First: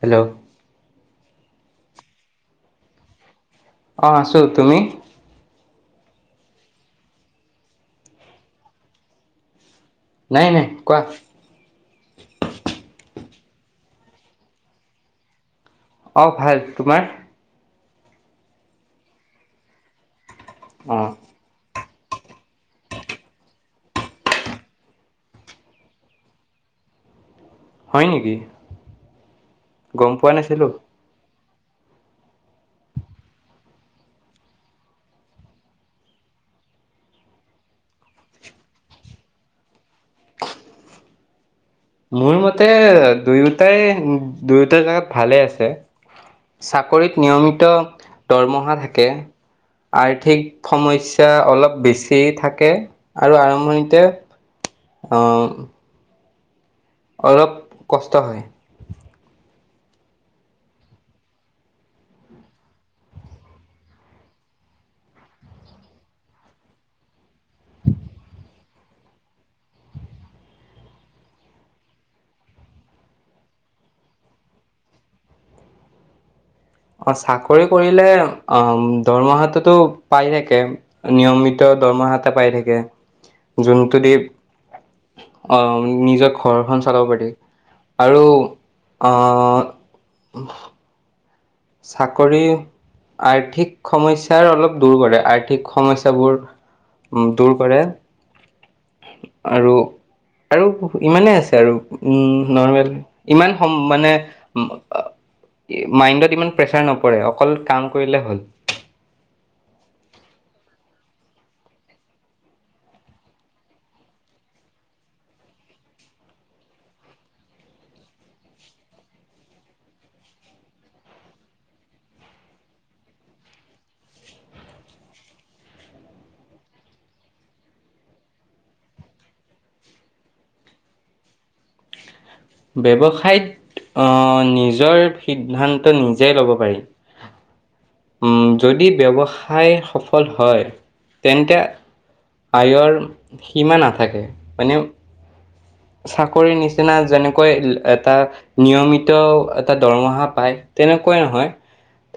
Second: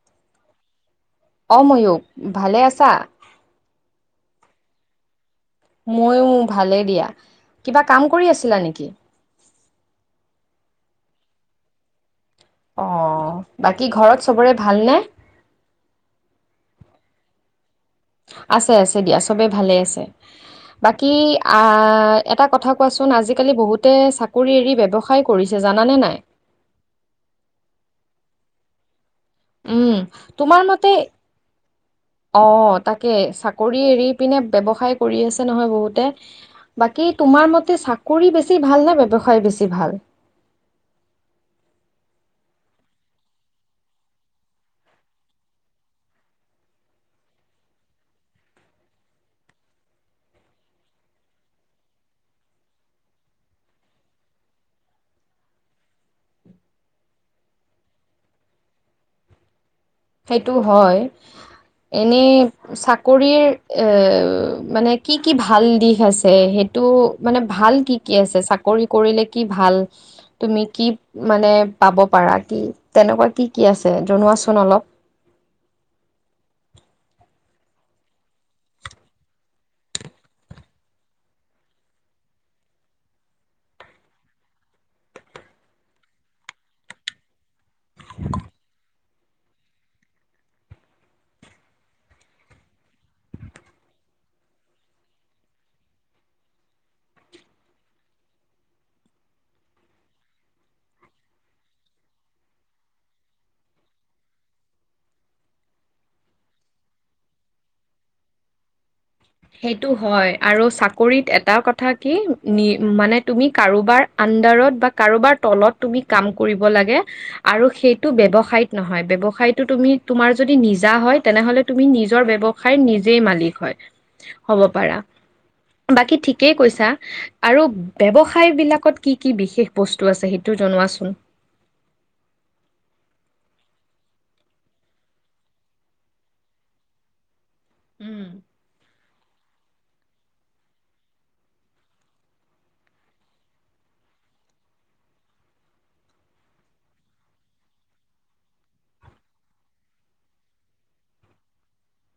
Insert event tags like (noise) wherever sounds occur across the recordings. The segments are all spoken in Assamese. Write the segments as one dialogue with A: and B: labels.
A: হেল্লৌ।
B: অ ময়ূক ভালে আছা?
A: অ আছো। তুমি?
B: ময়ো ভালেই দিয়া কিবা কাম কৰি আছিলা নেকি?
A: নাই নাই কোৱা।
B: অ বাকী ঘৰত চবৰে ভালনে?
A: অ ভাল। তোমাৰ?
B: আছে আছে দিয়া চবে ভালে আছে
A: অ
B: বাকী আহ এটা কথা কোৱাছোন আজি কালি বহুতো চাকৰী এৰি ব্যৱসায় কৰিছে জনা নে নাই?
A: হয় নেকি?
B: উম
A: গম পোৱা
B: তোমাৰ
A: নাছিলো
B: মতে
A: (unintelligible)
B: অ তাকে চাকৰি এৰি পিনে ব্যৱসায় কৰি আছে নহয় বহুতে। বাকী তোমাৰ মতে চাকৰি বেছি ভাল নে ব্যৱসায় বেছি ভাল?
A: (unintelligible) মোৰ মতে দুয়োটাই দুয়োটাৰ জেগাত ভালে আছে। চাকৰিত নিয়মিত দৰমহা থাকে। আৰ্থিক সমস্যা অলপ বেছি থাকে আৰু আৰম্ভণিতে। অ। অলপ কষ্ট হয়।
B: সেইটো হয়। এনেই চাকৰিৰ এ মানে। মানে ভাল কি কি আছে ছাক। কৰি কৰিলে কি ভাল তুমি কি মানে পাব পাৰা কি তেনেকুৱা কি কি। আছে জনোৱাচোন অলপ।
A: অ চাকৰি কৰিলে অ দৰমহাতোটো পাই থাকে নিয়মিত। দৰমহাতে পাই থাকে যোনটোদি। আহ নিজৰ ঘৰখন চলাব পাৰি। আৰু আ চাকৰি। আৰ্থিক সমস্যাৰ অলপ দূৰ কৰে আৰ্থিক সমস্যাবোৰ। উ দূৰ কৰে আৰু। আৰু ইমানেই আছে আৰু উম নৰ্মেল ইমান সম মানে। মাইণ্ডত ইমান প্ৰেচাৰ নপৰে অকল কাম কৰিলে হ'ল।
B: সেইটো হয় আৰু চাকৰিত এটা কথা কি নি মানে তুমি কাৰোবাৰ আন। বিলদাৰত বা কাৰোবাৰ তলত তুমি কাম কৰিব লাগে আৰু সেইটো ব্যৱসাইত নহয় ব্যৱসায় ব্যৱসায় তুমি তোমাৰ যদি নিজা হয় তেনেহলে তুমি নিজৰ ব্যৱসায় নিজেই মালিক হয়। হব পাৰা। বাকী ঠিকেই কৈছা আৰু ব্যৱসায় বিলাকত কি কি বিশেষ বস্তু আছে সেইটো। জনোৱাছোন।
A: ব্যৱসায়ত। অ নিজৰ সিদ্ধান্ত নিজেই ল'ব পাৰি।
B: উম।
A: ওম যদি ব্যৱসায় সফল হয় তেন্তে। আয়ৰ সীমা নাথাকে মানে। চাকৰিৰ নিচিনা যেনেকৈ এটা নিয়মিত এটা দৰমহা পায়। তেনেকুৱাই নহয়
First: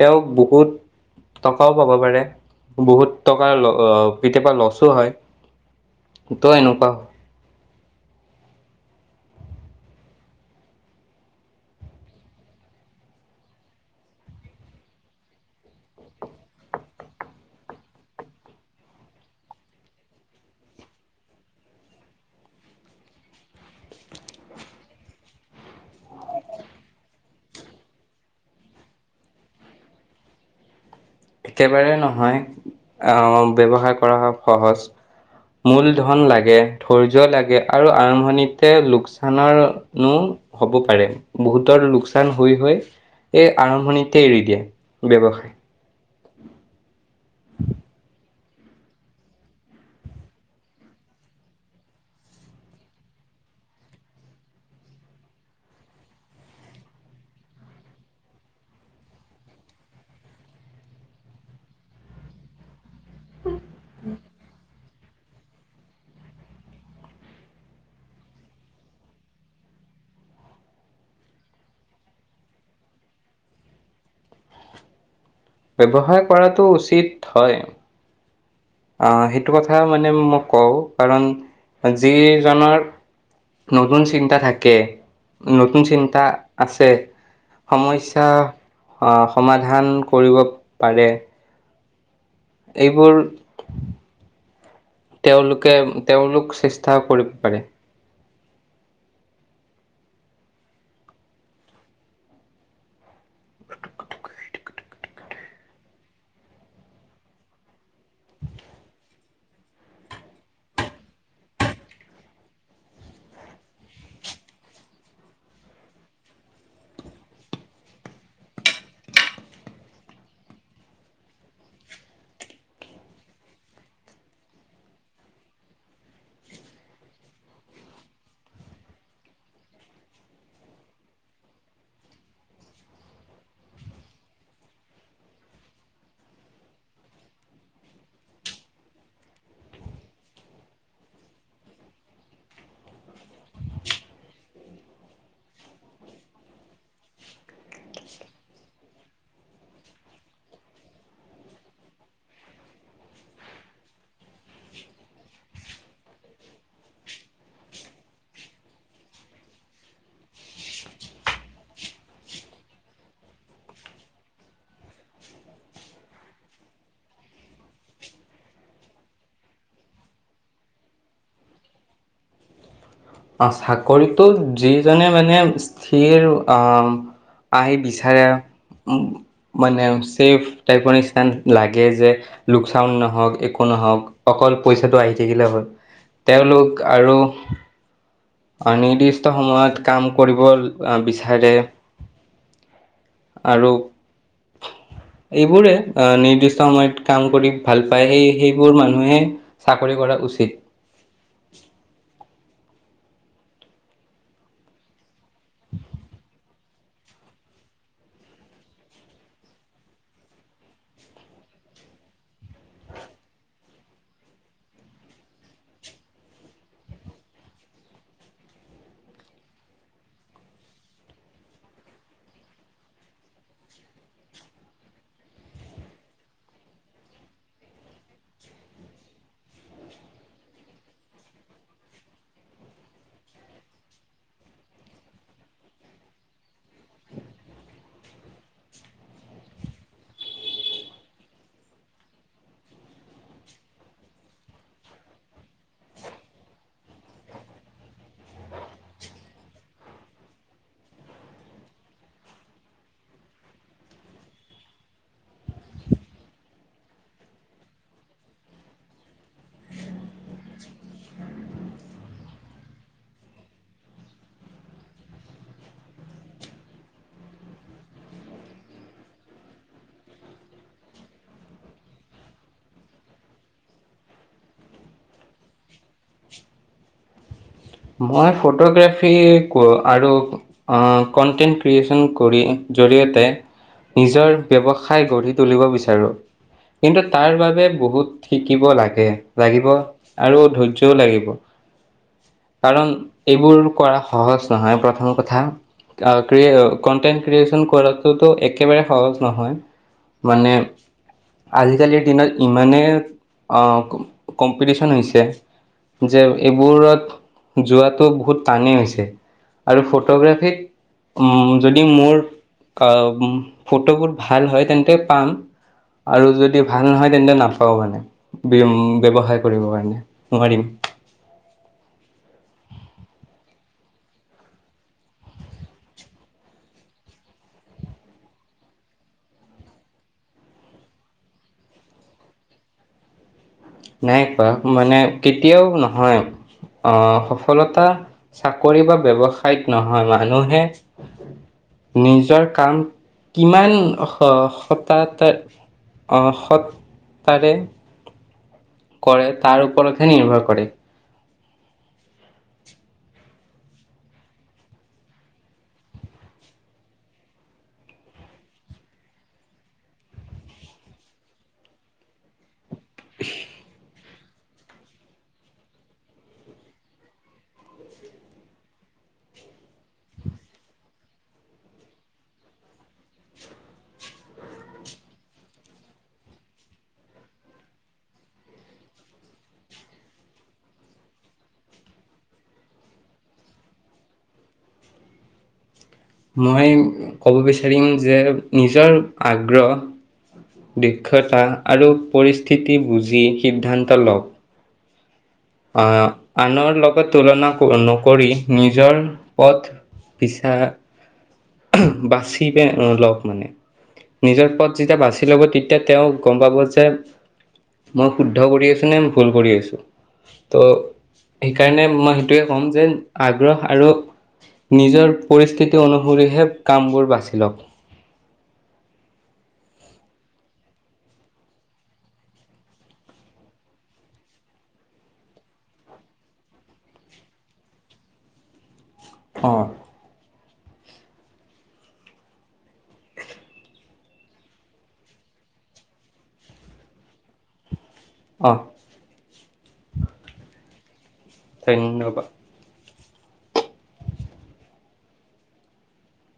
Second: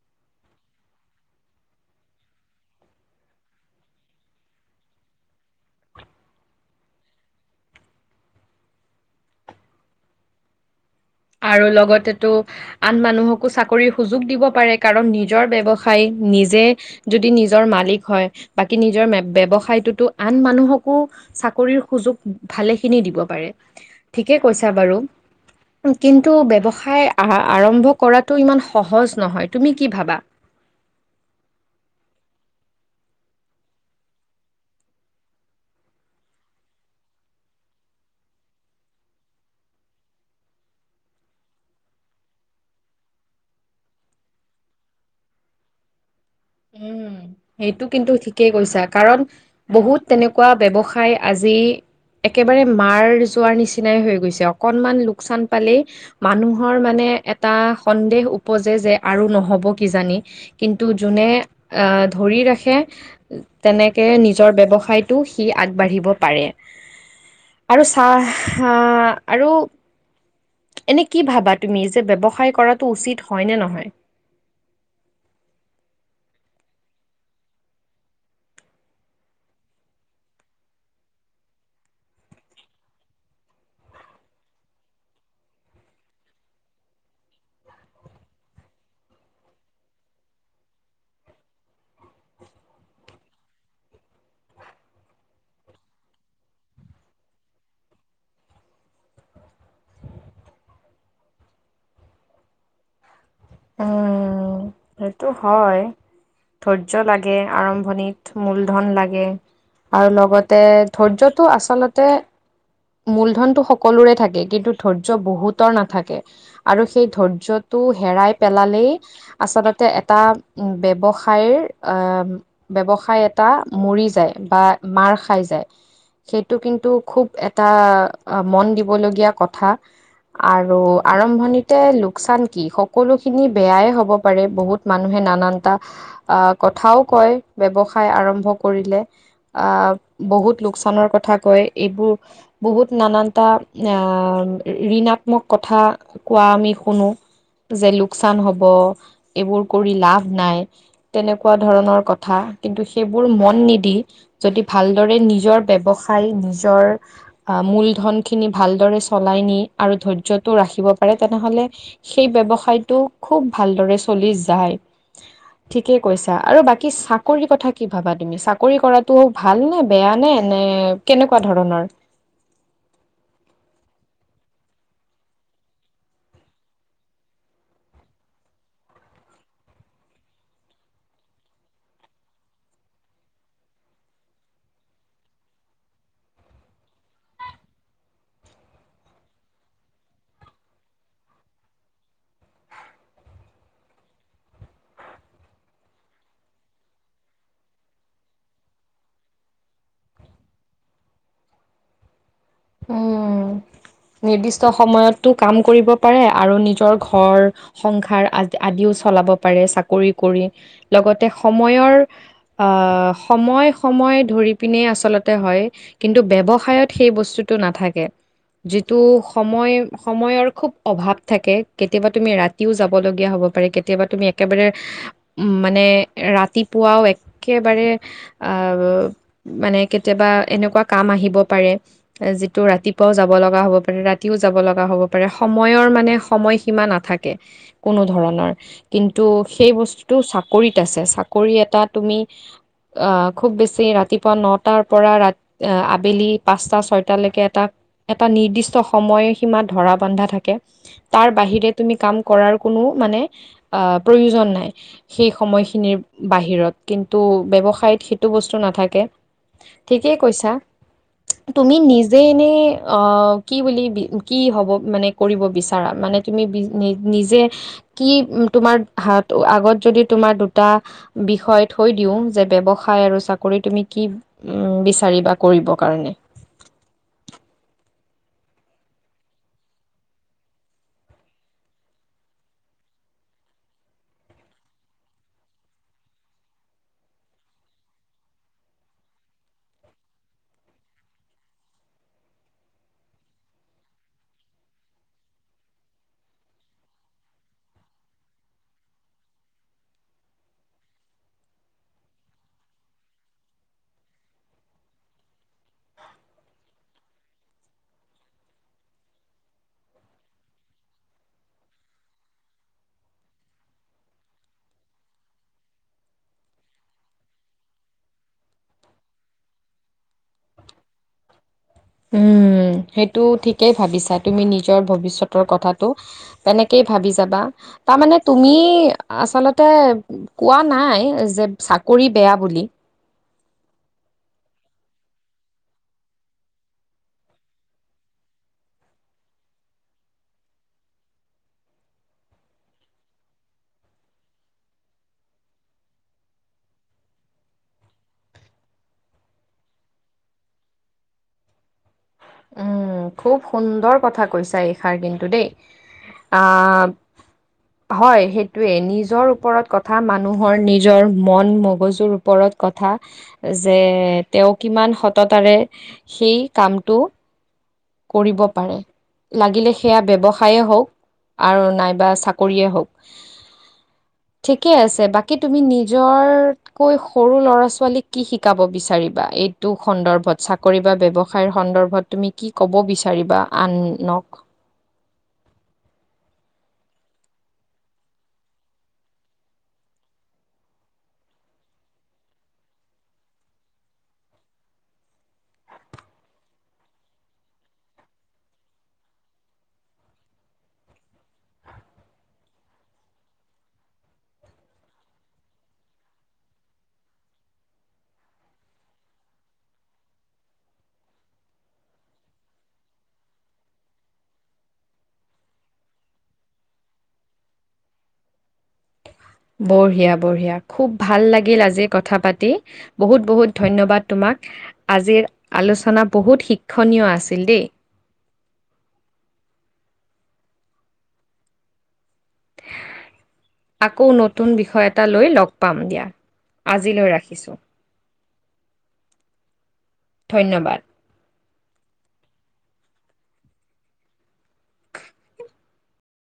A: তেওঁক বহুত। টকাও পাব পাৰে বহুত টকা কেতিয়াবা লছো হয়। তই এনেকুৱা।
B: আৰু লগতেতো আন মানুহকো চাকৰিৰ সুযোগ দিব পাৰে কাৰণ নিজৰ ব্য্ৱসায়। নিজে যদি নিজৰ মালিক হয় বাকী নিজৰ ব্যৱসায়টোতো আন মানুহকো। চাকৰিৰ সুযোগ ভালে খিনি দিব পাৰে ঠিকে কৈছা বাৰু।
A: উ (unintelligible)
B: কিন্তু ব্যৱসায় আৰম্ভ কৰাটো ইমান সহজ নহয়।
A: একেবাৰে নহয় আহ ব্যৱসায় কৰা হ সহজ। মূল ধন লাগে ধৈৰ্য লাগে আৰু আৰম্ভণিতে লোকচানৰনো। হ'ব পাৰে বহুতৰ লোকচান হৈ হৈ। এই আৰম্ভণিতে এৰি দিয়ে ব্যৱসায়।
B: উম
A: অ
B: সেইটো কিন্তু ঠিকেই কৈছা কাৰণ বহুত তেনেকুৱা ব্যৱসায় আজি। একেবাৰে মাৰ যোৱাৰ নিচিনাই হৈ গৈছে। অকনমান লোকচান পালেই মানুহৰ মানে। এটা সন্দেহ উপজে যে আৰু নহ'ব কিজানি কিন্তু যোনে। আ আহ ধৰি ৰাখে তেনেকে নিজৰ ব্যৱসায়টো সি আগবাঢ়িব পাৰে।
A: (inaudible)
B: আৰু চাহ হা আৰু। এনে কি ভাবা তুমি যে ব্যৱসায় কৰাটো উচিত হয় নে নহয়।
A: ব্যৱসায় কৰাটো উচিত হয়। আহ সেইটো কথা মানে মই কওঁ কাৰণ যিজনৰ- নতুন চিন্তা থাকে, নতুন চিন্তা আছে। সমস্যা আহ সমাধান কৰিব পাৰে। এইবোৰ তেওঁলোকে তেওঁলোক চেষ্টা কৰিব পাৰে।
B: উম সেইটো হয়। ধৈৰ্য লাগে আৰম্ভণিত মূলধন লাগে। আৰু লগতে ধৈৰ্যটো আচলতে,। মূলধনতটো সকলোৰে থাকে কিন্তু ধৈৰ্য্য বহুতৰ নাথাকে আৰু সেই ধৈৰ্যত। তটো হেৰাই। পেলালেই আচলতে এটা ব্যৱসায়ৰ ব্যৱসায় এটা,। এটা মৰি যায় বা মাৰ খাই যায়। সেইটো কিন্তু খুব এটা মন দিবলগীয়া কথা। আৰু আৰম্ভণিতে লোকচান কি সকলো,। খিনি বেয়াই হ'ব পাৰে বহুত মানুহে নানানটা আ কথাও কয় ব্যৱসায় আৰু,। আৰম্ভ কৰিলে,। আহ বহুত লোকচানৰ কথা কয় এইবোৰ বহুত নানানটা আহ,। ঋণাত্মক কথা কোৱা আমি শুনো যে,। লোকচান হ'ব, এইবোৰ কৰি লাভ নাই, তেনেকুৱা ধৰণৰ কথা কিন্তু সেইব,। সাইবোৰ মন নিদি যদি ভাল দৰে নিজৰ ব্যৱসায় নিজৰ মূলধন। খিনি ভালদৰে চলাই নি আৰু ধৈৰ্যতটো ৰাখিব পাৰে তেনেহলে সেই ব্যৱসায়। খুব ভালদৰে চলি যায়। ঠিকে কৈছা আৰু বাকী চাকৰি কথা কি ভাবা তুমি চাকৰি কৰাতটো হ ভাল নে বেয়া নে এ। মানে কেনেকুৱা ধৰণৰ।
A: (unintelligible) অ চাকৰিটো যিজনে মানে স্থিৰ আহ। আহি বিচাৰে। মানে চেফ টাইপৰ লাগে যে লোকচাান নহওক। নহওক অকল পইচাটো আহি থাকিলে হ'ল তেওঁলোক আৰু। নিৰ্দিষ্ট সময়ত কাম কৰিব বিচাৰে। আৰু। এইবোৰে অ নিৰ্দিষ্ট সময়ত কাম কৰি ভাল পায়, সেই সেইবোৰ মানুহে চাকৰি। কৰা উচিত
B: উম নিৰ্দিষ্ট সময়তটো কাম কৰিব পাৰে আৰু নিজৰ ঘৰ সংসাৰ আ আদিও। চলাব পাৰে চাকৰি কৰি লগতে সময়ৰআ সময় সময় ধৰি পিনে আচলতে হয় কিন্তু ব্যৱহাৰিত সেই বস্তুটো নাথাকে। যিটো সময় সময়ৰ খুব অভাৱ থাকে কেতিয়াবা তুমি ৰাতিও যাব লগগীয়া হ'ব। পাৰে কেতিয়াবা তুমি একেবাৰে মানে ৰাতিপুৱা একেবাৰে,। আহ মানে কেতিয়াবা এনেকুৱা কাম আহিব পাৰে। যিটো ৰাতিপুৱাও যাব লগা হব পাৰে ৰাতিও যাব লগা হব পাৰে সময়ৰ মানে সময় সীমা নাথাকে। থাকে কোনো ধৰণৰ কিন্তু সেই বস্তুটো চাকৰিত আছে চাকৰি এটা তুমি। অ খুব বেছি ৰাতিপুৱা পৰা নটা পৰা ৰা আবেলি পাঁচটা ছয়টা। এয়ালৈকে এটা এটা নিৰ্দিষ্ট সময় সীমা ধৰা বন্ধা থাকে তাৰ বাহিৰে তুমি,। কাম কৰা কোনো মানে আহ প্ৰয়োজন নাই সেই সময় খিনি নি বাহিৰত। কিন্তু ব ব্যৱসায়ত সেইটো বস্তু নাথাকে ঠিকেই কৈছা তুমি নিজ,। যে এনেই অ কি বুলি কি হ'ব মানে কৰিব বিচাৰা মানে তুমি নি। নিজে কি তোমাৰ হ আগত যদি তোমাৰ দুটা বিষয় থৈ দিওঁ। যে ব্যৱসায় আৰু চাকৰি তুমি কি উ বিচাৰিবা কৰিব কাৰণে?
A: (unintelligible) মই ফটোগ্ৰাফী ক আৰু আ কনটেন্ট ক্ৰিয়েচন কৰিম জ। জৰিয়তে নিজৰ ব্যৱসায় গঢ়ি তুলিব বিচাৰোঁ। কিন্তু তাৰ বাবে বহুত শিকিব লাগে লাগিব আৰু ধৈৰ্যও লাগিব। কাৰণ এইবোৰ কৰা সহজ নহয় প্ৰথম কথা। আ ক্ৰিয়ে কনটেন্ট ক্ৰিয়েচন কৰাটোতো একেবাৰে সহজ নহয়। মানে। আজিকালিৰ দিনত ইমানেই অ কম্পিটিচন হৈছে যে এইবোৰত যুৱাটু বহুত তানেই হৈছে আৰু ফটোগ্ৰাফিক উম যদি মোৰ আ ফটোবোৰ ভাল হয় তেন্তে পাম আৰু যদি ভাল নহয় তেন্তে নাপাওঁ মানে ব্য ব্যৱসায় কৰিব কাৰণে নোৱাৰিম (inaudible)
B: (inaudible) সেইটো ঠিকেই ভাবিছা তুমি নিজৰ ভৱিষ্যতৰ কথাটো তেনেকেই ভাবি যাবা তামানে তুমি আচলতে কোৱা নাই যে চাকৰি বেয়া বুলি
A: নাই কোৱা মানে কেতিয়াও নহয় অহ সফলতা চাকৰি বা ব্যৱহাযিত নহয় মানুহে নিজৰ কাম কিমান হ হতাহতে অ সৎ তাৰে কৰে তাৰ ওপৰতহে নিৰ্ভৰ কৰে
B: উম, খুব সুন্দৰ কথা কৈছা এইষাৰ কিন্তু দেই আহ হয় সেইটোয়ে নিজৰ ওপৰত কথা মানুহৰ নিজৰ মন মগজুৰ ওপৰত কথা যে তেওঁ কিমান সততাৰে সেই কামটো কৰিব পাৰে লাগিলে সেয়া ব্যৱসায়ে হওঁক আৰু নাইবা চাকৰিয়ে হওঁক
A: (inaudible)
B: ঠিকে আছে বাকী তুমি নিজৰকৈ সৰু ল'ৰা ছোৱালীক কি শিকাব বিচাৰিবা এইটো সন্দৰ্ভত চাকৰি বা ব্যৱসায়ৰ সন্দৰ্ভত তুমি কি ক'ব বিচাৰিবা আনক
A: মই ক'ব বিচাৰিম যে নিজৰ আগ্ৰহ দক্ষতা আৰু পৰিস্থিতি বুজি সিদ্ধান্ত লওক আহ আনৰ লগত তুলনা ক নকৰি নিজৰ পথ বিছা আহ বাছি পে লৱক মানে নিজৰ পথ যেতিয়া বাচি ল'ব তেতিয়া তেওঁ গম পাব যে মই শুদ্ধ কৰি আছোঁ নে ভুল কৰি আছোঁ ত' সেইকাৰণে মই সেইটোৱে ক'ম যে আগ্ৰহ আৰু নিজৰ পৰিস্থিতি অনুসৰিহে কামবোৰ বাছি লওক
B: বঢ়িয়া বঢ়িয়া খুব ভাল লাগিল আজি কথা পাতি বহুত বহুত ধন্যবাদ তোমাক আজিৰ আলোচনা বহুত শিক্ষণীয় আছিল দেই
A: অ (inaudible)
B: আকৌ নতুন বিষয় এটা লৈ লগ পাম দিয়া আজিলৈ ৰাখিছোঁ।
A: অ', অ',
B: ধন্যবাদ
A: ধন্যবাদ